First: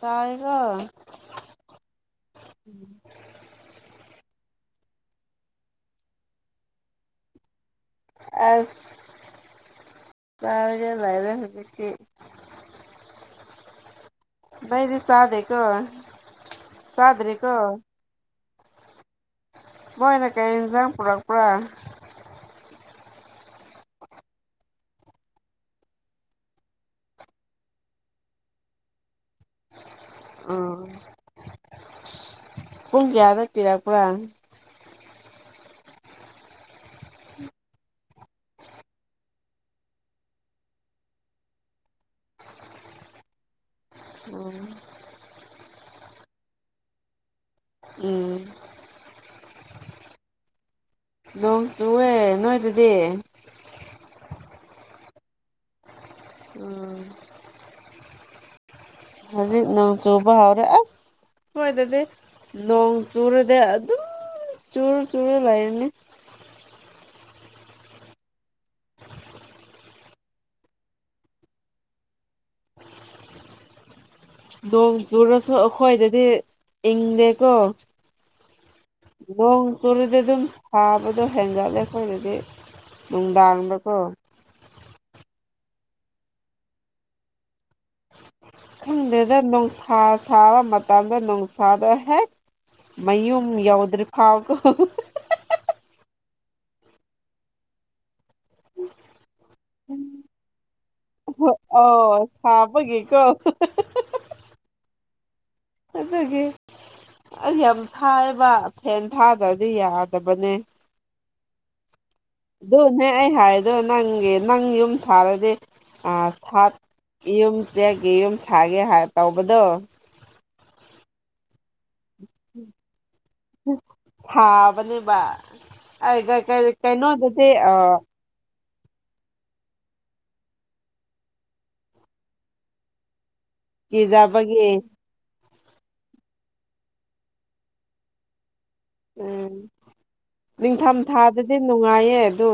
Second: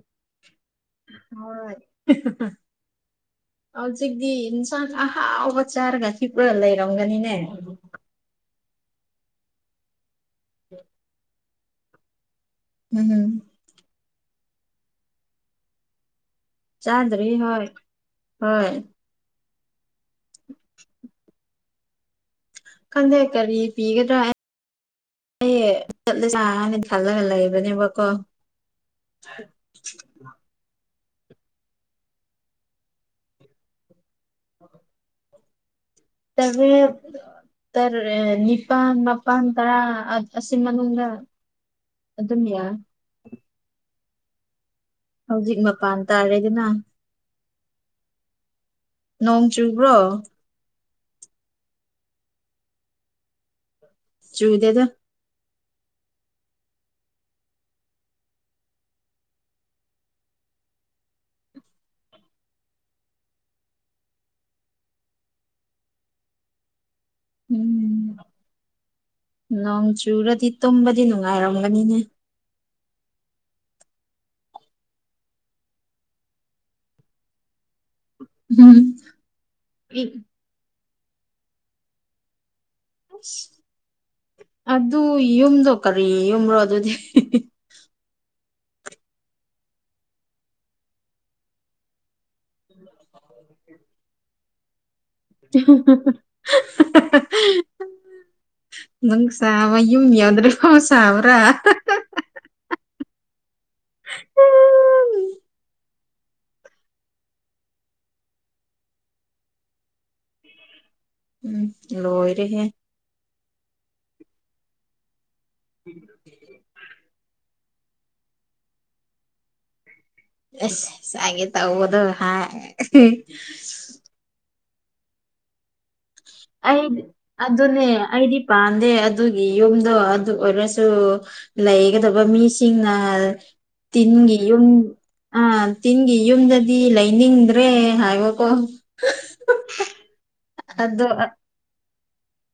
ꯇꯥꯏꯀꯣ ꯍꯣꯏ꯫ ꯍꯧꯖꯤꯛꯇꯤ ꯏꯟꯁꯥꯡ ꯑꯍꯥꯎꯕ ꯆꯥꯔꯒ ꯍꯤꯞꯄ ꯂꯩꯔꯝꯒꯅꯤꯅꯦ꯫ ꯑ ꯇꯔꯒ ꯂꯩꯔꯦ ꯍꯧꯖꯤꯛꯇꯤ꯫ ꯎꯝꯝ꯫ ꯑꯩꯗꯤ ꯁꯥꯗꯦ ꯀꯣ ꯆꯥꯗꯔꯤ ꯍꯣꯏ ꯍꯣꯏ꯫ ꯃꯣꯏꯅꯥ ꯀꯔꯤ ꯑꯦꯟꯖꯥꯡ ꯄꯨꯔꯛ ꯄꯔꯥ꯫ ꯈꯟꯗꯦ ꯀꯔꯤ ꯄꯤꯒꯗ꯭ꯔꯥ꯫ ꯑꯩ ꯆꯠꯂꯦ ꯆꯥꯅꯤ ꯈꯜꯂꯒ ꯂꯩꯕꯅꯦꯕꯀꯣ꯫ ꯑꯥ꯫ ꯄꯨꯡ ꯀꯌꯥꯗ ꯄꯤꯔꯛꯄ꯭ꯔꯥ꯫ [unintelligible] ꯇ ꯅꯤꯄꯥꯟ ꯃꯄꯥꯟ ꯇꯔꯥ ꯑꯁꯤ ꯃꯅꯨꯡꯗ꯫ ꯑꯗꯨꯝ ꯌꯥ꯫ ꯎꯝ꯫ ꯍꯧꯖꯤꯛ ꯃꯄꯥꯟ ꯇꯥꯔꯦꯗꯅ꯫ ꯎꯝ꯫ ꯅꯣꯡ ꯆꯨꯕ꯭ꯔꯣ꯫ ꯅꯣꯡ ꯆꯨꯑꯦ ꯅꯣꯏꯗꯗꯤ꯫ ꯆꯨꯝꯗꯦꯗꯥ ꯎꯝ ꯍꯧꯖꯤꯛ ꯅꯣꯡ ꯆꯨꯕꯥ ꯍꯥꯎꯔ ꯑ ꯍꯣꯏ ꯑꯗꯨꯗꯤ ꯅꯣꯡ ꯆꯨꯔꯗꯤ ꯑꯗꯨꯝ ꯆꯨꯔ ꯆꯨꯔ ꯂꯩꯔꯅꯤ꯫ ꯎꯝ ꯅꯣꯡ ꯆꯨꯔꯗꯤ ꯇꯨꯝꯕꯗꯤ ꯅꯨꯡꯉꯥꯏꯔꯝꯒꯅꯤꯅꯦ꯫ ꯅꯣꯡ ꯆꯨꯔꯁꯨ ꯑꯩꯈꯣꯏꯗꯗꯤ ꯏꯪꯗꯦꯀꯣ꯫ ꯎꯝ ꯅꯣꯡ ꯆꯨꯔꯗꯤ ꯑꯗꯨꯝ ꯁꯥꯕꯗꯣ ꯍꯦꯟꯒꯠꯂꯦ ꯑꯩꯈꯣꯏꯗꯗꯤ꯫ ꯑꯁ ꯅꯨꯪꯗꯥꯡꯗꯀꯣ꯫ ꯑꯗꯨ ꯌꯨꯝꯗꯣ ꯀꯔꯤ ꯌꯨꯝꯔꯣ ꯑꯗꯨꯗꯤ꯫ ꯈꯪꯗꯦꯗ ꯅꯨꯡꯁꯥ ꯁꯥꯕ ꯃꯇꯝꯗ ꯅꯨꯡꯁꯥꯗꯣ ꯍꯦꯛ꯫ ꯃꯌꯨꯝ ꯌꯧꯗ꯭ꯔꯤ ꯐꯥꯎꯕꯥ꯫ [unintelligible] ꯅꯪ ꯁꯕ ꯌꯝ ꯌꯥꯎꯗ꯭ꯔꯔꯤ ꯄꯥꯎ ꯁꯥꯎ꯭ꯔꯥ꯫ ꯍꯥꯕꯒꯤꯀꯣ꯫ ꯑꯗꯨꯗꯒꯤ ꯑꯩ ꯌꯥꯝ ꯁꯥꯏꯕ ꯐꯦꯟ ꯊꯥꯗ꯭ꯔꯗꯤ ꯌꯥꯗꯕꯅꯦ꯫ ꯎꯝ ꯂꯣꯏ꯫ ꯑꯗꯨꯅꯦ ꯑꯩ ꯍꯥꯏꯗꯣ ꯅꯪꯒꯤ ꯅꯪ ꯌꯨꯝ ꯁꯥꯔꯗꯤ ꯑꯥ ꯌꯨꯝ ꯆꯦꯛꯒꯦ ꯌꯨꯝ ꯁꯥꯒꯦ ꯇꯧꯕꯗꯣ꯫ ꯑꯁ ꯉꯥꯑꯁꯤꯒꯤ ꯇꯧꯕꯗꯣ ꯍꯥꯏ ꯍꯥꯕꯅꯤꯕꯥ ꯀ ꯀꯩꯅꯣꯗꯗꯤ ꯑꯥ ꯄꯥꯟꯗꯦ ꯑꯗꯨꯒꯤ ꯌꯨꯝꯗꯣ ꯑꯗꯨ ꯑꯣꯏꯔꯁꯨ ꯂꯩꯒꯗꯕ ꯃꯤꯁꯤꯡꯅ ꯇꯤꯟꯒꯤ ꯌꯨꯝ ꯀꯤꯖꯕꯒꯤ ꯑꯥ ꯇꯤꯟꯒꯤ ꯌꯨꯝꯗꯗꯤ ꯂꯩꯅꯤꯡꯗ꯭ꯔꯦ ꯍꯥꯏꯕꯀꯣ꯫ ꯎꯝ ꯅꯤꯡꯊꯝ ꯑꯗꯣ ꯊꯥꯗꯗꯤ ꯅꯨꯡꯉꯥꯏꯌꯦ ꯑꯗꯨ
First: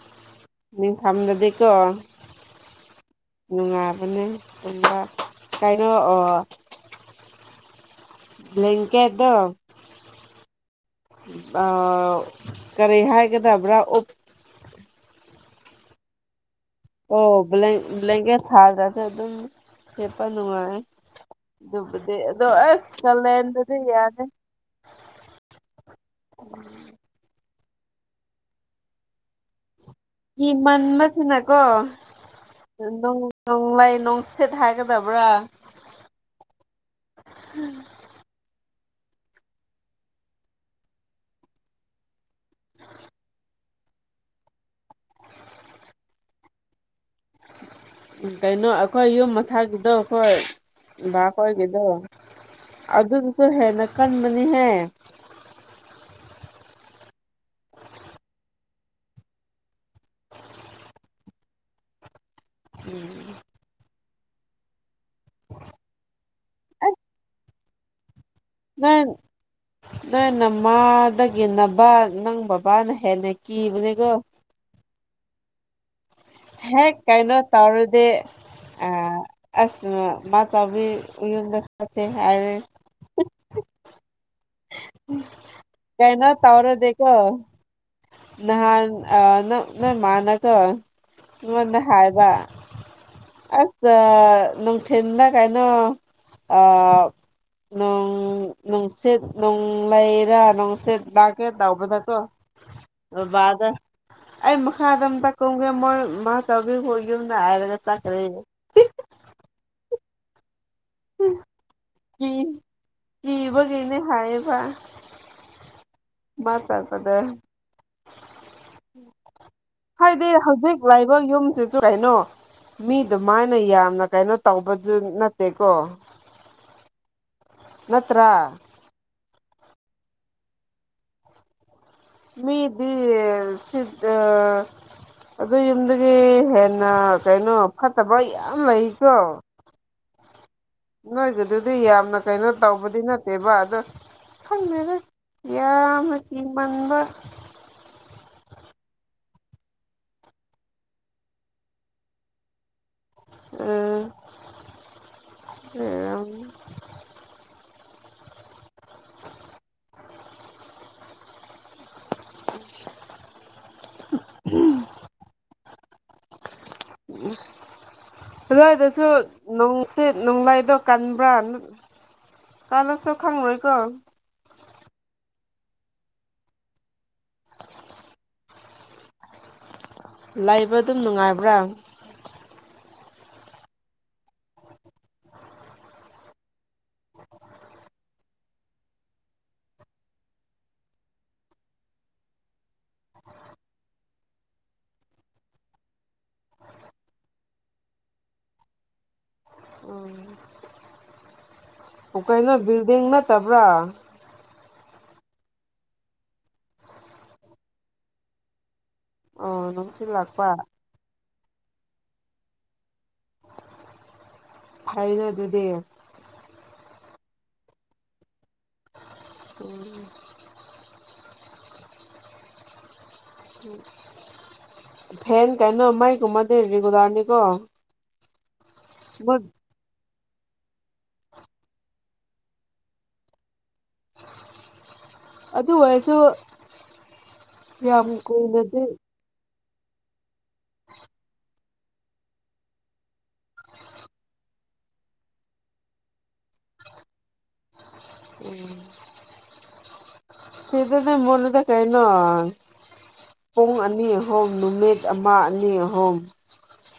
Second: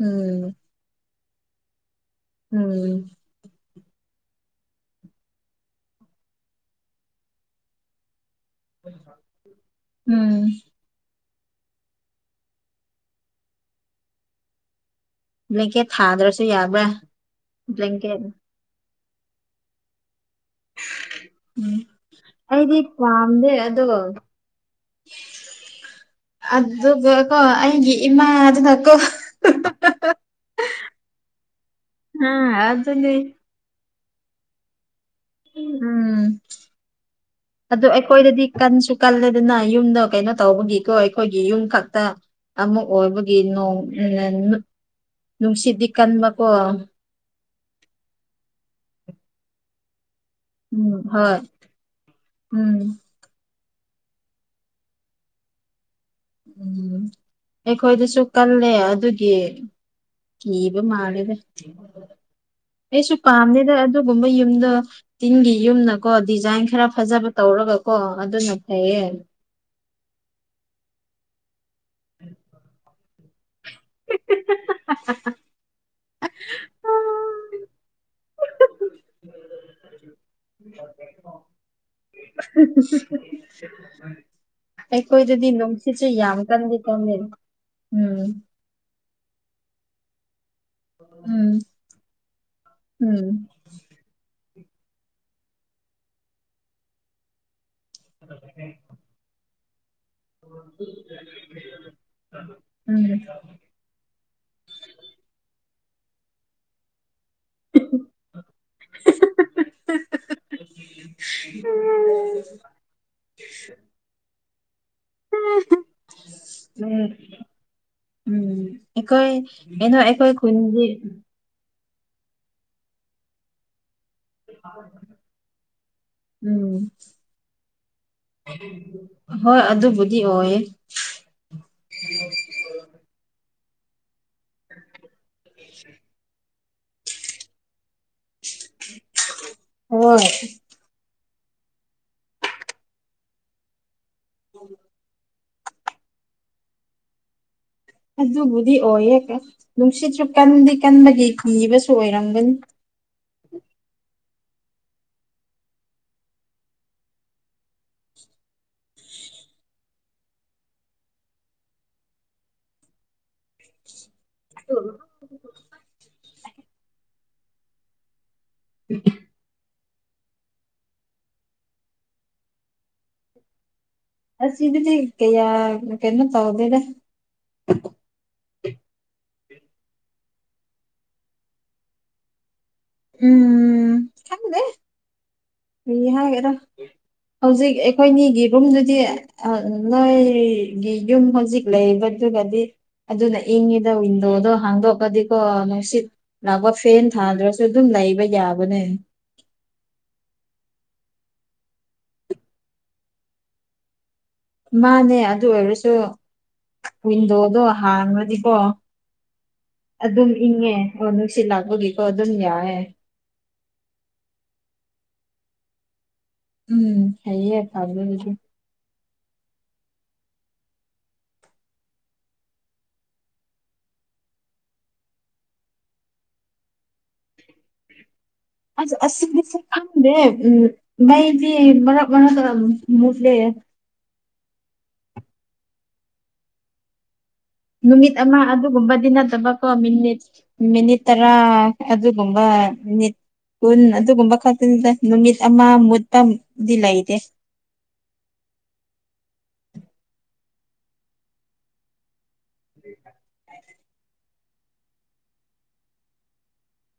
ꯎꯝ꯫ ꯃꯤ ꯐꯝꯗꯗꯤ ꯀꯣ ꯎꯝ ꯅꯨꯡꯉꯕꯅꯦ ꯇꯨꯝꯕ ꯀꯩꯅꯣ ꯑꯣ ꯂꯀꯦ ꯑꯗꯣ ꯎꯝ ꯀꯔꯤ ꯍꯥꯏꯒꯗꯕ꯭ꯔꯥ ꯎꯞ ꯂꯩꯀꯦ ꯊꯥꯗ꯭ꯔꯁꯨ ꯌꯥꯕ꯭ꯔꯥ꯫ ꯑꯣ ꯕ꯭ꯂꯦꯡꯀꯦꯠ ꯊꯥꯗ꯭ꯔꯁꯨ ꯑꯗꯨꯝ ꯍꯤꯞꯄ ꯅꯨꯡꯉꯥꯏ꯫ ꯎꯝ ꯑꯗꯨꯕꯨꯗꯤ ꯑꯗꯣ ꯑꯩꯗꯤ ꯑꯁ ꯄꯥꯝꯗꯦ ꯇꯜꯂꯦꯗꯨꯗꯤ ꯑꯗꯣ ꯌꯥꯅꯦ꯫ ꯑꯗꯨꯒ ꯀꯣ ꯑꯩꯒꯤ ꯏꯃꯥꯗꯨꯅ ꯀꯣ ꯍꯥꯍꯥꯍꯥ [unintelligible] ꯍꯤ ꯃꯟꯕꯁꯤꯅꯀꯣ ꯑ ꯑꯗꯨꯅꯦ ꯅꯣꯡ ꯅꯨꯡꯂꯩ ꯅꯨꯡꯁꯤꯠ ꯍꯥꯏꯒꯗꯕ꯭ꯔꯥ꯫ ꯎꯝ ꯑꯗꯨ ꯑꯩꯈꯣꯏꯗꯗꯤ ꯀꯟꯁꯨ ꯀꯜꯂꯦꯗꯅ ꯌꯨꯝꯗ ꯀꯩꯅꯣ ꯇꯧꯕꯒꯤꯀꯣ ꯑꯩꯈꯣꯏꯒꯤ ꯌꯨꯝ ꯈꯛꯇ꯫ ꯑꯃꯛ ꯑꯣꯏꯕꯒꯤ ꯅꯣꯡ ꯅꯨꯡꯁꯤꯗꯤ ꯀꯟꯕꯀꯣ꯫ ꯀꯩꯅꯣ ꯑꯩꯈꯣꯏ ꯌꯨꯝ ꯃꯊꯛꯒꯤꯗꯣ ꯑꯩꯈꯣꯏ ꯎꯝ ꯚꯞ ꯍꯣꯏ ꯑꯣꯏꯒꯤꯗꯣ ꯎꯝ ꯑꯗꯨꯗꯨꯁꯨ ꯍꯦꯟꯅ ꯀꯟꯕꯅꯤꯍꯦ꯫ ꯎꯝ ꯑꯩꯈꯣꯏꯗꯁꯨ ꯀꯜꯂꯦ ꯑꯗꯨꯒꯤ ꯀꯤꯕ ꯃꯥꯜꯂꯦꯗ ꯑꯩꯁꯨ ꯄꯥꯝꯗꯦꯗ ꯑꯗꯨꯒꯨꯝꯕ ꯌꯨꯝꯗ꯫ ꯇꯤꯟꯒꯤ ꯌꯨꯝꯅꯀꯣ ꯗꯤꯖꯥꯏꯟ ꯈꯔ ꯐꯖꯕ ꯇꯧꯔꯒꯀꯣ ꯑꯗꯨꯅ ꯅꯣꯏ ꯐꯩꯌꯦ ꯅꯣꯏ ꯅꯃꯗꯒꯤꯅꯕ ꯅꯪ ꯕꯕꯥꯅ ꯍꯦꯟꯂꯤ ꯀꯤꯕꯅꯤꯀꯣ꯫ ꯍꯦ ꯍꯦ ꯍꯥꯍꯥ ꯍꯦꯛ ꯀꯥꯏꯅꯣ ꯇꯔꯗꯤ ꯑ ꯑꯁ ꯃꯥꯆꯧꯕꯤ ꯌꯨꯝꯗ ꯐꯁꯦ ꯍꯥꯏ [unintelligible] ꯑꯩꯈꯣꯏꯗꯗꯤ ꯅꯨꯡꯁꯤꯠꯁꯨ ꯀꯩꯅꯣ ꯌꯥꯝ ꯀꯟꯗꯤ ꯀꯟꯂꯦ ꯇꯧꯔꯗꯤꯀꯣ ꯅꯍꯥꯟ ꯑ ꯅꯣꯏꯃꯥꯅꯀꯥ ꯎꯝ ꯇꯉꯅ ꯍꯥꯏꯕ ꯎꯝ ꯑꯁ ꯅꯨꯡꯊꯤꯟꯅ ꯀꯥꯏꯅꯣ ꯑ ꯅꯨꯡꯁꯤ ꯅꯅꯨꯡ ꯂꯩꯥ ꯅꯪꯁꯤꯠ ꯂꯛꯀꯦ ꯇꯧꯕꯗꯀꯣ ꯎꯝ ꯕꯥꯕꯗꯥ ꯑꯩ ꯃꯈꯥꯗ ꯑꯝꯇ ꯀꯨꯝꯒꯦ ꯃꯣꯏ ꯃꯥ ꯆꯥꯎꯕꯤ ꯌꯨꯝꯗ ꯍꯥꯏꯔꯒ ꯆꯠꯈ꯭ꯔꯦ ꯀꯤꯕꯒꯦꯅꯦ ꯍꯥꯏꯕ ꯎꯝ ꯃꯇꯥꯛꯀꯗ ꯎꯝ ꯑꯩꯈꯣꯏ ꯀꯩꯅꯣ ꯑꯩꯈꯣꯏ ꯈꯨꯟꯗꯤ ꯁꯨ ꯀꯩꯅꯣ ꯃꯤꯗꯨꯃꯥꯏꯅ ꯌꯥꯝꯅ ꯀꯩꯅꯣ ꯇꯧꯕꯗꯨ ꯅꯠꯇꯦꯀꯣ ꯎꯝ ꯅꯠꯇ꯭ꯔꯥ ꯍꯣꯏ ꯑꯗꯨꯕꯨꯗꯤ ꯑꯣꯏꯌꯦ ꯃꯤꯗꯤ ꯁꯤ ꯑꯗꯨ ꯌꯨꯝꯗꯒꯤ ꯍꯦꯟꯅ ꯀꯩꯅꯣ ꯐꯠꯇꯕ ꯌꯥꯝ ꯂꯩꯁꯨ ꯍꯣꯏ ꯅꯣꯏꯒꯤꯗꯨꯗꯤ ꯌꯥꯝꯅ ꯀꯩꯅꯣ ꯇꯧꯕꯗꯤ ꯅꯠꯇꯦꯕ ꯑꯗꯣ ꯈꯪꯗꯦ ꯌꯥꯝꯅ ꯀꯤꯃꯟꯕ ꯑꯗꯨꯕꯨꯗꯤ ꯑꯣꯏꯍꯦ ꯅꯨꯡꯁꯤꯠꯁꯨ ꯀꯟꯗꯤ ꯀꯟꯕꯒꯤ ꯀꯤꯕꯁꯨ ꯑꯣꯏꯔꯝꯒꯅꯤ ꯎꯝ ꯎꯝ ꯎꯝ [unintelligible] ꯑꯗꯨꯏꯗꯁꯨ ꯅꯨꯡꯁꯤꯠ ꯅꯣꯡꯂꯩꯗꯣ ꯀꯟꯕ꯭ꯔꯥ ꯀꯥꯅꯣꯁꯨ ꯈꯪꯉꯣꯏꯀꯣ ꯑꯁꯤꯗꯨꯗꯤ ꯀꯌꯥ ꯀꯩꯅꯣ ꯇꯧꯗꯦꯗ ꯂꯩꯕ ꯑꯗꯨꯝ ꯅꯨꯡꯉꯥꯏꯕ꯭ꯔꯥ ꯎꯝ ꯈꯪꯗꯦ ꯀꯔꯤꯍꯥꯏꯒꯦꯔ ꯍꯧꯖꯤꯛ ꯑꯩꯈꯣꯏꯅꯤꯒꯤ ꯔꯨꯝꯗꯨꯗꯤ ꯅꯣꯏꯒꯤ ꯌꯨꯝ ꯍꯧꯖꯤꯛ ꯂꯩꯕꯗꯨꯒꯗꯤ ꯑꯗꯨꯅ ꯏꯪꯉꯤꯗ ꯋꯤꯟꯗꯣꯗꯣ ꯍꯥꯡꯗꯣꯛꯑꯒꯗꯤꯀꯣ ꯅꯨꯁꯤꯠ ꯂꯥꯛꯄ ꯐꯦꯟ ꯊꯥꯗ꯭ꯔꯁꯨ ꯑꯗꯨꯝ ꯂꯩꯕ ꯌꯥꯕꯅꯦ ꯎꯝ ꯑꯣ ꯀꯩꯅꯣ ꯕꯤꯜꯗꯤꯡ ꯅꯠꯇꯕ꯭ꯔꯥ ꯃꯥꯅꯦ ꯑꯗꯨ ꯑꯣꯏꯔꯁꯨ ꯋꯤꯟꯗꯣꯗꯣ ꯍꯥꯡꯂꯗꯤꯀꯣ ꯑꯣ ꯅꯨꯡꯁꯤꯠ ꯑꯗꯨꯝ ꯂꯥꯛꯄ ꯏꯪꯉꯦ ꯑꯣ ꯅꯨꯡꯁꯤꯠ ꯂꯥꯛꯄꯒꯤꯀꯣ ꯑꯗꯨꯝ ꯌꯥꯑꯦ ꯐꯥꯏꯗ ꯑꯗꯨꯗꯤ ꯎꯝ ꯐꯩꯌꯦ ꯐꯕꯥꯕꯨꯗꯤ ꯎ ꯐꯦꯟ ꯀꯩꯅꯣ ꯃꯥꯏꯒꯨꯝꯕꯗꯤ ꯔꯤꯒꯨꯂꯥꯔꯅꯤꯀꯣ ꯑꯁ ꯑꯁ ꯈꯪꯗꯦ ꯎꯝ ꯃꯩꯗꯤ ꯃꯔꯛ ꯃꯔꯛ ꯃꯨꯠꯂꯦ ꯑꯗꯨ ꯑꯣꯏꯁꯨ ꯅꯨꯃꯤꯠ ꯑꯃ ꯑꯗꯨꯒꯨꯝꯕꯗꯤ ꯅꯠꯇꯕ ꯀ ꯃꯤꯅꯤꯠ ꯃꯤꯅꯤꯠ ꯇꯔꯥ ꯑꯗꯨꯒꯨꯝꯕ ꯃꯤꯅꯤꯠ ꯀꯨꯟ ꯑꯗꯨꯒꯨꯝꯕ ꯈꯛꯇꯅꯤꯗ ꯅꯨꯃꯤꯠ ꯑꯃ ꯃꯨꯠꯄꯗꯤ ꯂꯩꯇꯦ ꯎ ꯁꯤꯗꯗꯤ ꯃꯨꯠꯂꯤꯗꯥ ꯀꯩꯅꯣ ꯄꯨꯡ ꯑꯅꯤ ꯑꯍꯨꯝ ꯅꯨꯃꯤꯠ ꯑꯃ ꯑꯅꯤ ꯑꯍꯨꯝ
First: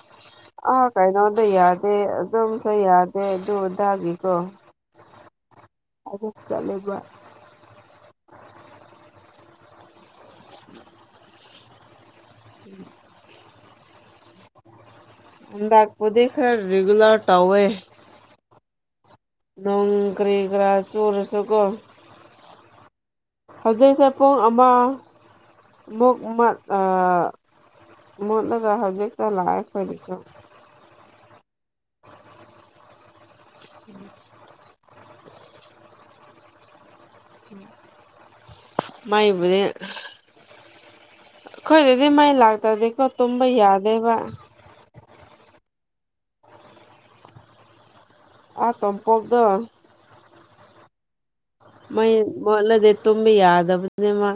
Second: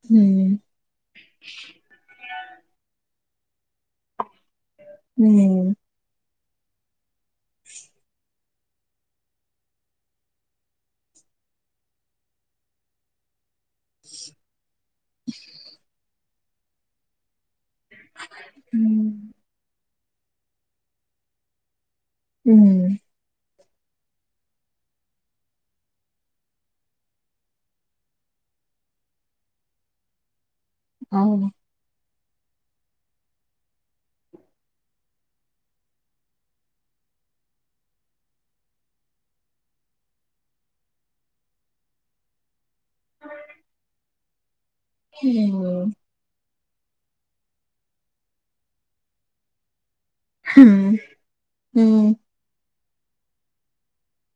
ꯎꯝ ꯑ ꯀꯥꯏꯅꯣꯗ ꯌꯥꯗꯦ ꯑꯗꯨꯝꯁꯨ ꯌꯥꯗꯦ ꯑꯗꯨꯗꯒꯤꯀꯣ ꯎꯝ ꯑꯗꯨ ꯆꯂꯦ ꯚꯏ [inaudible] [inaudible] [inaudible] [unintelligible] ꯂꯥꯛꯄꯗꯤ ꯈꯔꯥ ꯔꯤꯒꯨꯂꯔ ꯇꯧꯋꯦ ꯎꯝ ꯅꯣꯡꯒꯔꯤꯒ꯭ꯔꯥ ꯆꯔꯁꯨꯒꯣ ꯎꯝ ꯍꯧꯖꯤꯛꯁꯦ ꯄꯨꯡ ꯑꯃ ꯃꯨꯛ ꯃꯠ ꯑ ꯃꯨꯠꯂꯒ ꯍꯧꯖꯤꯛꯇ ꯂꯥꯛꯑꯦ ꯑꯩꯈꯣꯢꯒꯤꯁꯨ ꯑ [inaudible] ꯃꯥꯏꯕꯨꯗꯤ ꯑꯩꯈꯣꯏꯗꯗꯤ ꯃꯩ ꯂꯥꯛꯇ꯭ꯔꯗꯤꯀꯣ ꯇꯨꯝꯕ ꯌꯥꯗꯦꯕ ꯎꯝ ꯑ ꯇꯣꯡꯄꯣꯛꯇꯣ ꯍꯨꯝ ꯃꯩ ꯃꯣꯠꯂꯗꯤ ꯇꯨꯝꯕ ꯌꯥꯗꯕꯅꯦ ꯃꯥ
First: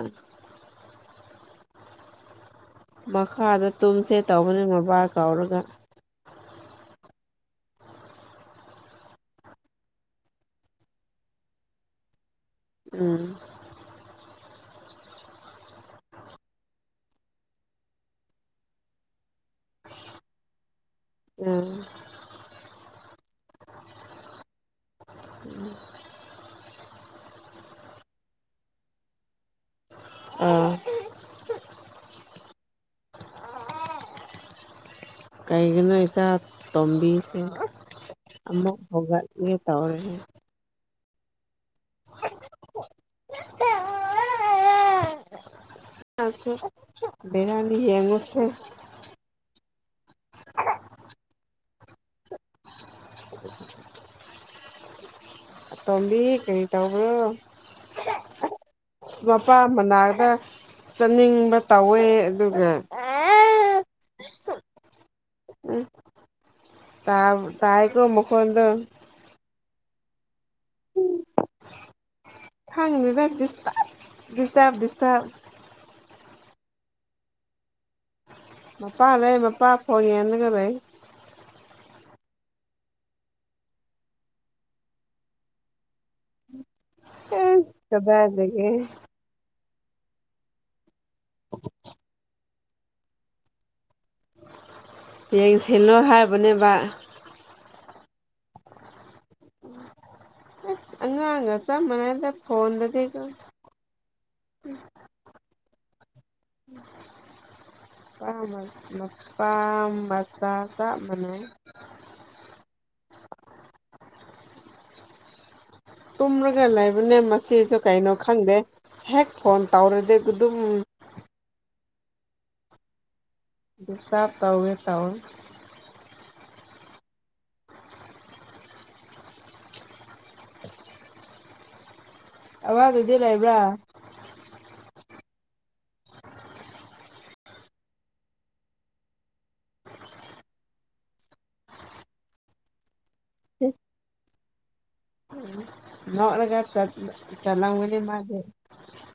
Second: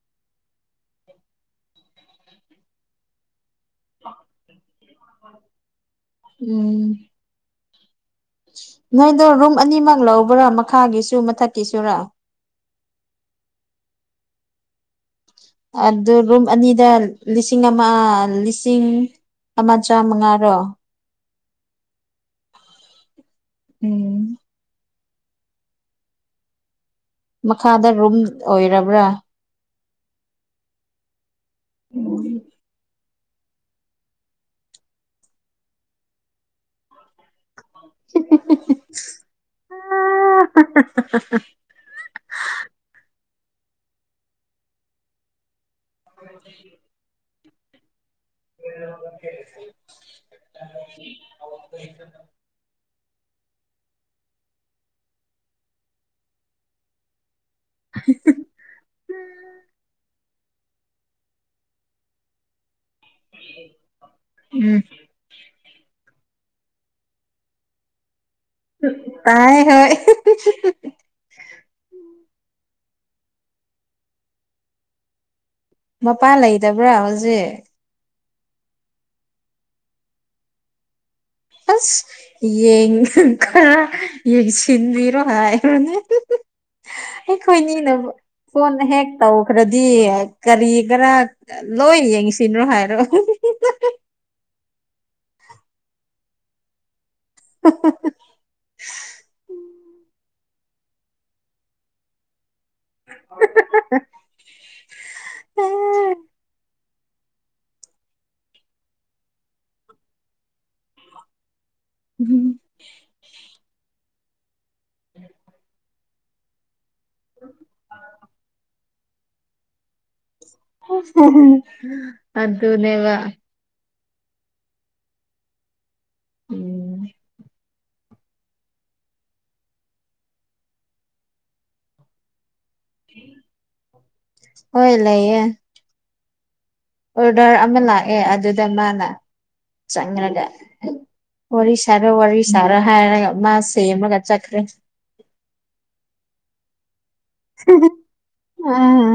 ꯃꯈꯥꯗ ꯇꯨꯝꯁꯦ ꯇꯧꯕꯅꯦ ꯃꯕꯥ ꯀꯧꯔꯒ ꯎꯝ ꯅꯣꯏꯗꯣ ꯔꯨꯝ ꯑꯅꯤꯃꯛ ꯂꯧꯕ꯭ꯔꯥ ꯃꯈꯥꯒꯤꯁꯨ ꯃꯊꯛꯀꯤꯁꯨꯔꯥ ꯎꯝ ꯑꯗꯨ ꯔꯨꯝ ꯑꯅꯤꯗ ꯂꯤꯁꯤꯡ ꯑꯃ ꯂꯤꯁꯤꯡ ꯑꯃ ꯆꯥꯝꯃꯉꯥꯔꯣ ꯎꯝ ꯎꯝ [inaudible] ꯃꯈꯥꯗ ꯔꯨꯝ ꯑꯣꯏꯔꯕ꯭ꯔꯥ ꯑ ꯎꯝ ꯀꯩꯒꯤꯅꯣ ꯏꯆꯥ ꯇꯣꯝꯕꯤꯁꯦ ꯑꯃꯨꯛ ꯍꯧꯒꯠꯒꯦ ꯇꯧꯔꯦ [unintelligible] [unintelligible] ꯕꯦꯔꯅꯤ ꯌꯦꯡꯉꯣꯁꯦ [inaudible] [inaudible] ꯇꯣꯝꯕꯤ ꯀꯔꯤ ꯇꯧꯕ꯭ꯔꯣ [inaudible] ꯃꯄꯥ ꯃꯅꯥꯛꯇ ꯆꯠꯅꯤꯡꯕ ꯇꯧꯋꯦ ꯑꯗꯨꯒ ꯎꯝ ꯇꯥ ꯇꯥꯏꯀꯣ ꯃꯈꯣꯟꯗꯣ ꯇꯥꯏ ꯍꯣꯏ ꯈꯪꯗꯦꯗ ꯗꯤꯁꯇꯞ ꯗꯤꯁꯇꯞ ꯃꯄꯥ ꯂꯩꯗꯕ꯭ꯔꯥ ꯍꯧꯖꯤꯛ ꯃꯄꯥ ꯂꯩ ꯃꯄꯥ ꯐꯣꯟ ꯌꯦꯡꯉꯥꯒ ꯂꯩ ꯑꯁ ꯌꯦꯡꯉ ꯀ ꯌꯦꯡꯁꯤꯟꯕꯤꯔꯣ ꯍꯥꯏꯔꯣꯅꯦ ꯑꯦ ꯑꯩꯈꯣꯏꯅꯤꯅꯕ ꯀꯗꯥꯏꯗꯒꯤ ꯐꯣꯟꯅ ꯍꯦꯛ ꯇꯧꯈ꯭ꯔꯗꯤ ꯀꯔꯤ ꯈꯔ ꯂꯣꯏ ꯌꯦꯡꯁꯤꯂꯣ ꯍꯥꯏꯔꯣ ꯌꯦꯡ ꯁꯤꯜꯂꯣ ꯍꯥꯏꯕꯅꯦꯕ [unintelligible] ꯑꯉꯥꯡ ꯒ ꯆꯥꯞ ꯃꯥꯟꯅꯩꯗ ꯐꯣꯟꯗꯗꯤ ꯑꯗꯨꯝ [inaudible] ꯎꯝ [inaudible] ꯇꯨꯝꯔꯒ ꯂꯩꯕꯅꯦ ꯃꯁꯤꯁꯨ ꯀꯩꯅꯣ ꯈꯪꯗꯦ ꯍꯦꯛ ꯐꯣꯟ ꯇꯧꯔꯗꯤ ꯗꯨꯝ ꯑꯗꯨꯅꯦꯕ ꯁꯇꯥꯥꯞ ꯇꯧꯋꯦ ꯇꯧꯏ ꯎꯝ ꯑꯃꯗꯨꯗꯤ ꯂꯩꯕ꯭ꯔꯥ ꯍꯣꯏ ꯂꯩꯌꯦ ꯑꯣꯔꯗꯔ ꯑꯃ ꯂꯥꯛꯑꯦ ꯑꯗꯨꯗ ꯃꯥꯅ ꯆꯪꯉꯒ ꯋꯥꯔꯤ ꯁꯥꯔꯣ ꯋꯥꯔꯤ ꯁꯥꯔꯣ ꯍꯥꯏꯔꯒ ꯃꯥ ꯁꯦꯝꯃꯒ ꯆꯠꯈ꯭ꯔꯦ ꯅꯣꯛꯂꯒ ꯆ ꯆꯂꯥꯝꯒꯅꯤ ꯃꯥꯗꯤ ꯎꯝ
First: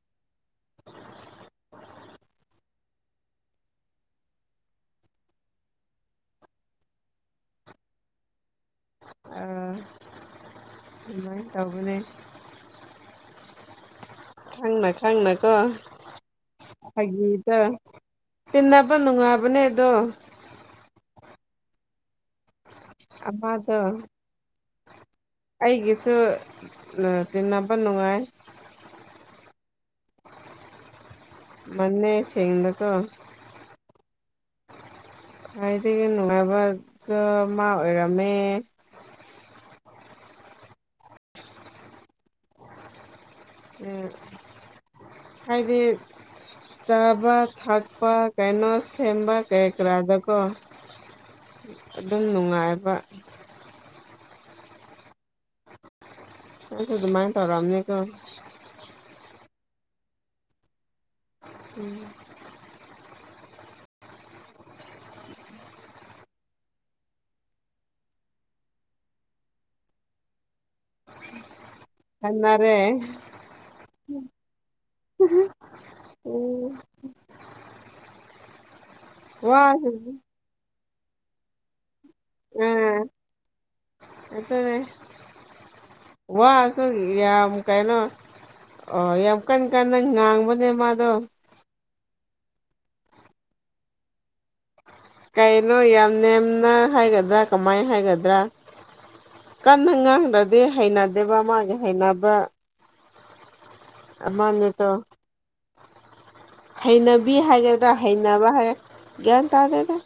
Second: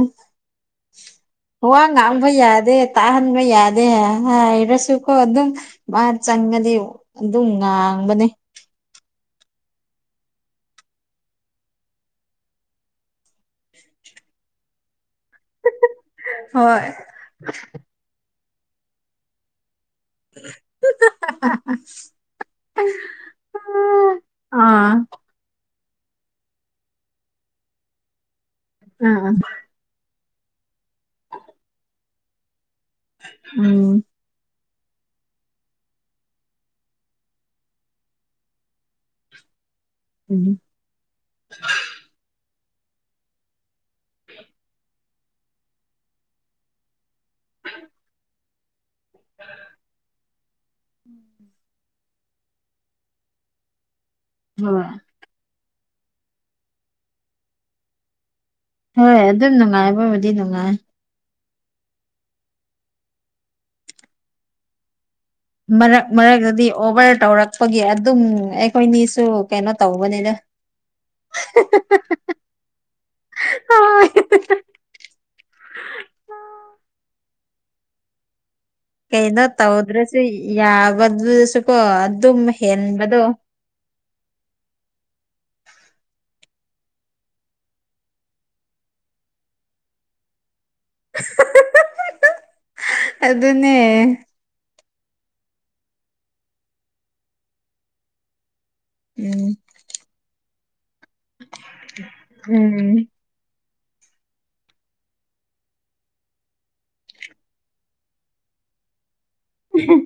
ꯋꯥ ꯉꯥꯡꯕ ꯌꯥꯗꯦ ꯇꯥꯍꯟꯕ ꯌꯥꯗꯦ ꯍꯥꯏꯔꯁꯨꯀꯣ ꯑꯗꯨꯝ ꯃꯥ ꯆꯪꯒꯗꯤ ꯑꯗꯨꯝ ꯉꯥꯡꯕꯅꯦ ꯑ ꯑꯗꯨꯃꯥꯏ ꯇꯧꯒꯅꯤ ꯈꯪꯅ ꯈꯪꯅ ꯀꯣ ꯍꯣꯏ ꯐꯥꯒꯤꯗꯣ ꯇꯤꯟꯅꯕ ꯅꯨꯡꯉꯥꯏꯕꯅꯦ ꯑꯗꯣ [inaudible] ꯑꯃꯗꯣ ꯑꯥ ꯑꯩꯒꯤꯁꯨ ꯑ ꯇꯤꯟꯅꯕ ꯅꯨꯡꯉꯥꯏ ꯑ ꯑ ꯃꯅꯦ ꯁꯤꯡꯗꯀꯣ ꯎꯝ ꯈꯋꯥꯏꯗꯒꯤ ꯅꯨꯡꯉꯥꯏꯕꯗꯣ ꯃꯥ ꯑꯣꯏꯔꯝꯃꯦ [inaudible] ꯎꯝ ꯍꯥꯏꯗꯤ ꯆꯥꯕ ꯊꯛꯄ ꯀꯩꯅꯣ ꯁꯦꯝꯕ ꯀꯔꯤ ꯀꯔꯥꯗꯀꯣ ꯑꯗꯨꯝ ꯅꯨꯡꯉꯥꯏꯕ ꯍꯣꯏ ꯃꯣꯏꯁꯨ ꯑꯗꯨꯃꯥꯏ ꯇꯧꯔꯝꯅꯤꯀꯣ ꯍꯣꯏ ꯑꯗꯨꯝ ꯅꯨꯡꯉꯥꯏꯕꯕꯨꯗꯤ ꯅꯨꯡꯉꯥꯏ ꯎꯝ ꯃꯔꯛ ꯃꯔꯛꯇꯗꯤ ꯑꯣꯚꯔ ꯇꯧꯔꯛꯄꯒꯤ ꯑꯗꯨꯝ ꯑꯩꯈꯣꯏꯅꯤꯁꯨ ꯀꯩꯅꯣ ꯇꯧꯕꯅꯤꯗ [inaudible] [inaudible] ꯈꯠꯅꯔꯦ ꯑꯣ ꯀꯩꯅꯣ ꯇꯧꯗ꯭ꯔꯁꯨ ꯌꯥꯕꯗꯨꯗꯁꯨ ꯀꯣ ꯑꯗꯨꯝ ꯑꯥ ꯍꯦꯟꯕꯗꯣ ꯑꯗꯨꯅꯦ ꯋꯥꯁꯨ ꯌꯥꯝ ꯀꯩꯅꯣ ꯑꯣ ꯌꯥꯝ ꯀꯟ ꯀꯟꯅ ꯉꯥꯡꯕꯅꯦ ꯃꯥꯗꯣ ꯑꯗꯨꯅꯦ ꯀꯩꯅꯣ ꯌꯥꯝ ꯅꯦꯝꯅ ꯍꯥꯏꯒꯗ꯭ꯔꯥ ꯀꯃꯥꯏ ꯍꯥꯏꯒꯗ꯭ꯔꯥ ꯎꯝ ꯀꯟꯅ ꯉꯥꯡꯗ꯭ꯔꯗꯤ ꯍꯩꯅꯗꯦꯕ ꯃꯥꯒꯤ ꯍꯩꯅꯕ ꯎꯝ ꯑꯃ ꯅꯤꯇꯣ ꯍꯩꯅꯕꯤ ꯍꯥꯏꯒꯗ꯭ꯔꯥ ꯍꯩꯅꯕ ꯍꯥꯏ ꯒ꯭ꯌꯥꯟ ꯇꯥꯗꯦꯗ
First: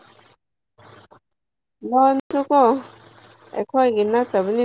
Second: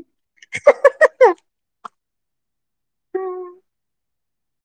ꯂꯣꯟꯁꯨ ꯀꯣ ꯑꯩꯈꯣꯏꯒꯤ ꯅꯠꯇꯕꯅꯤ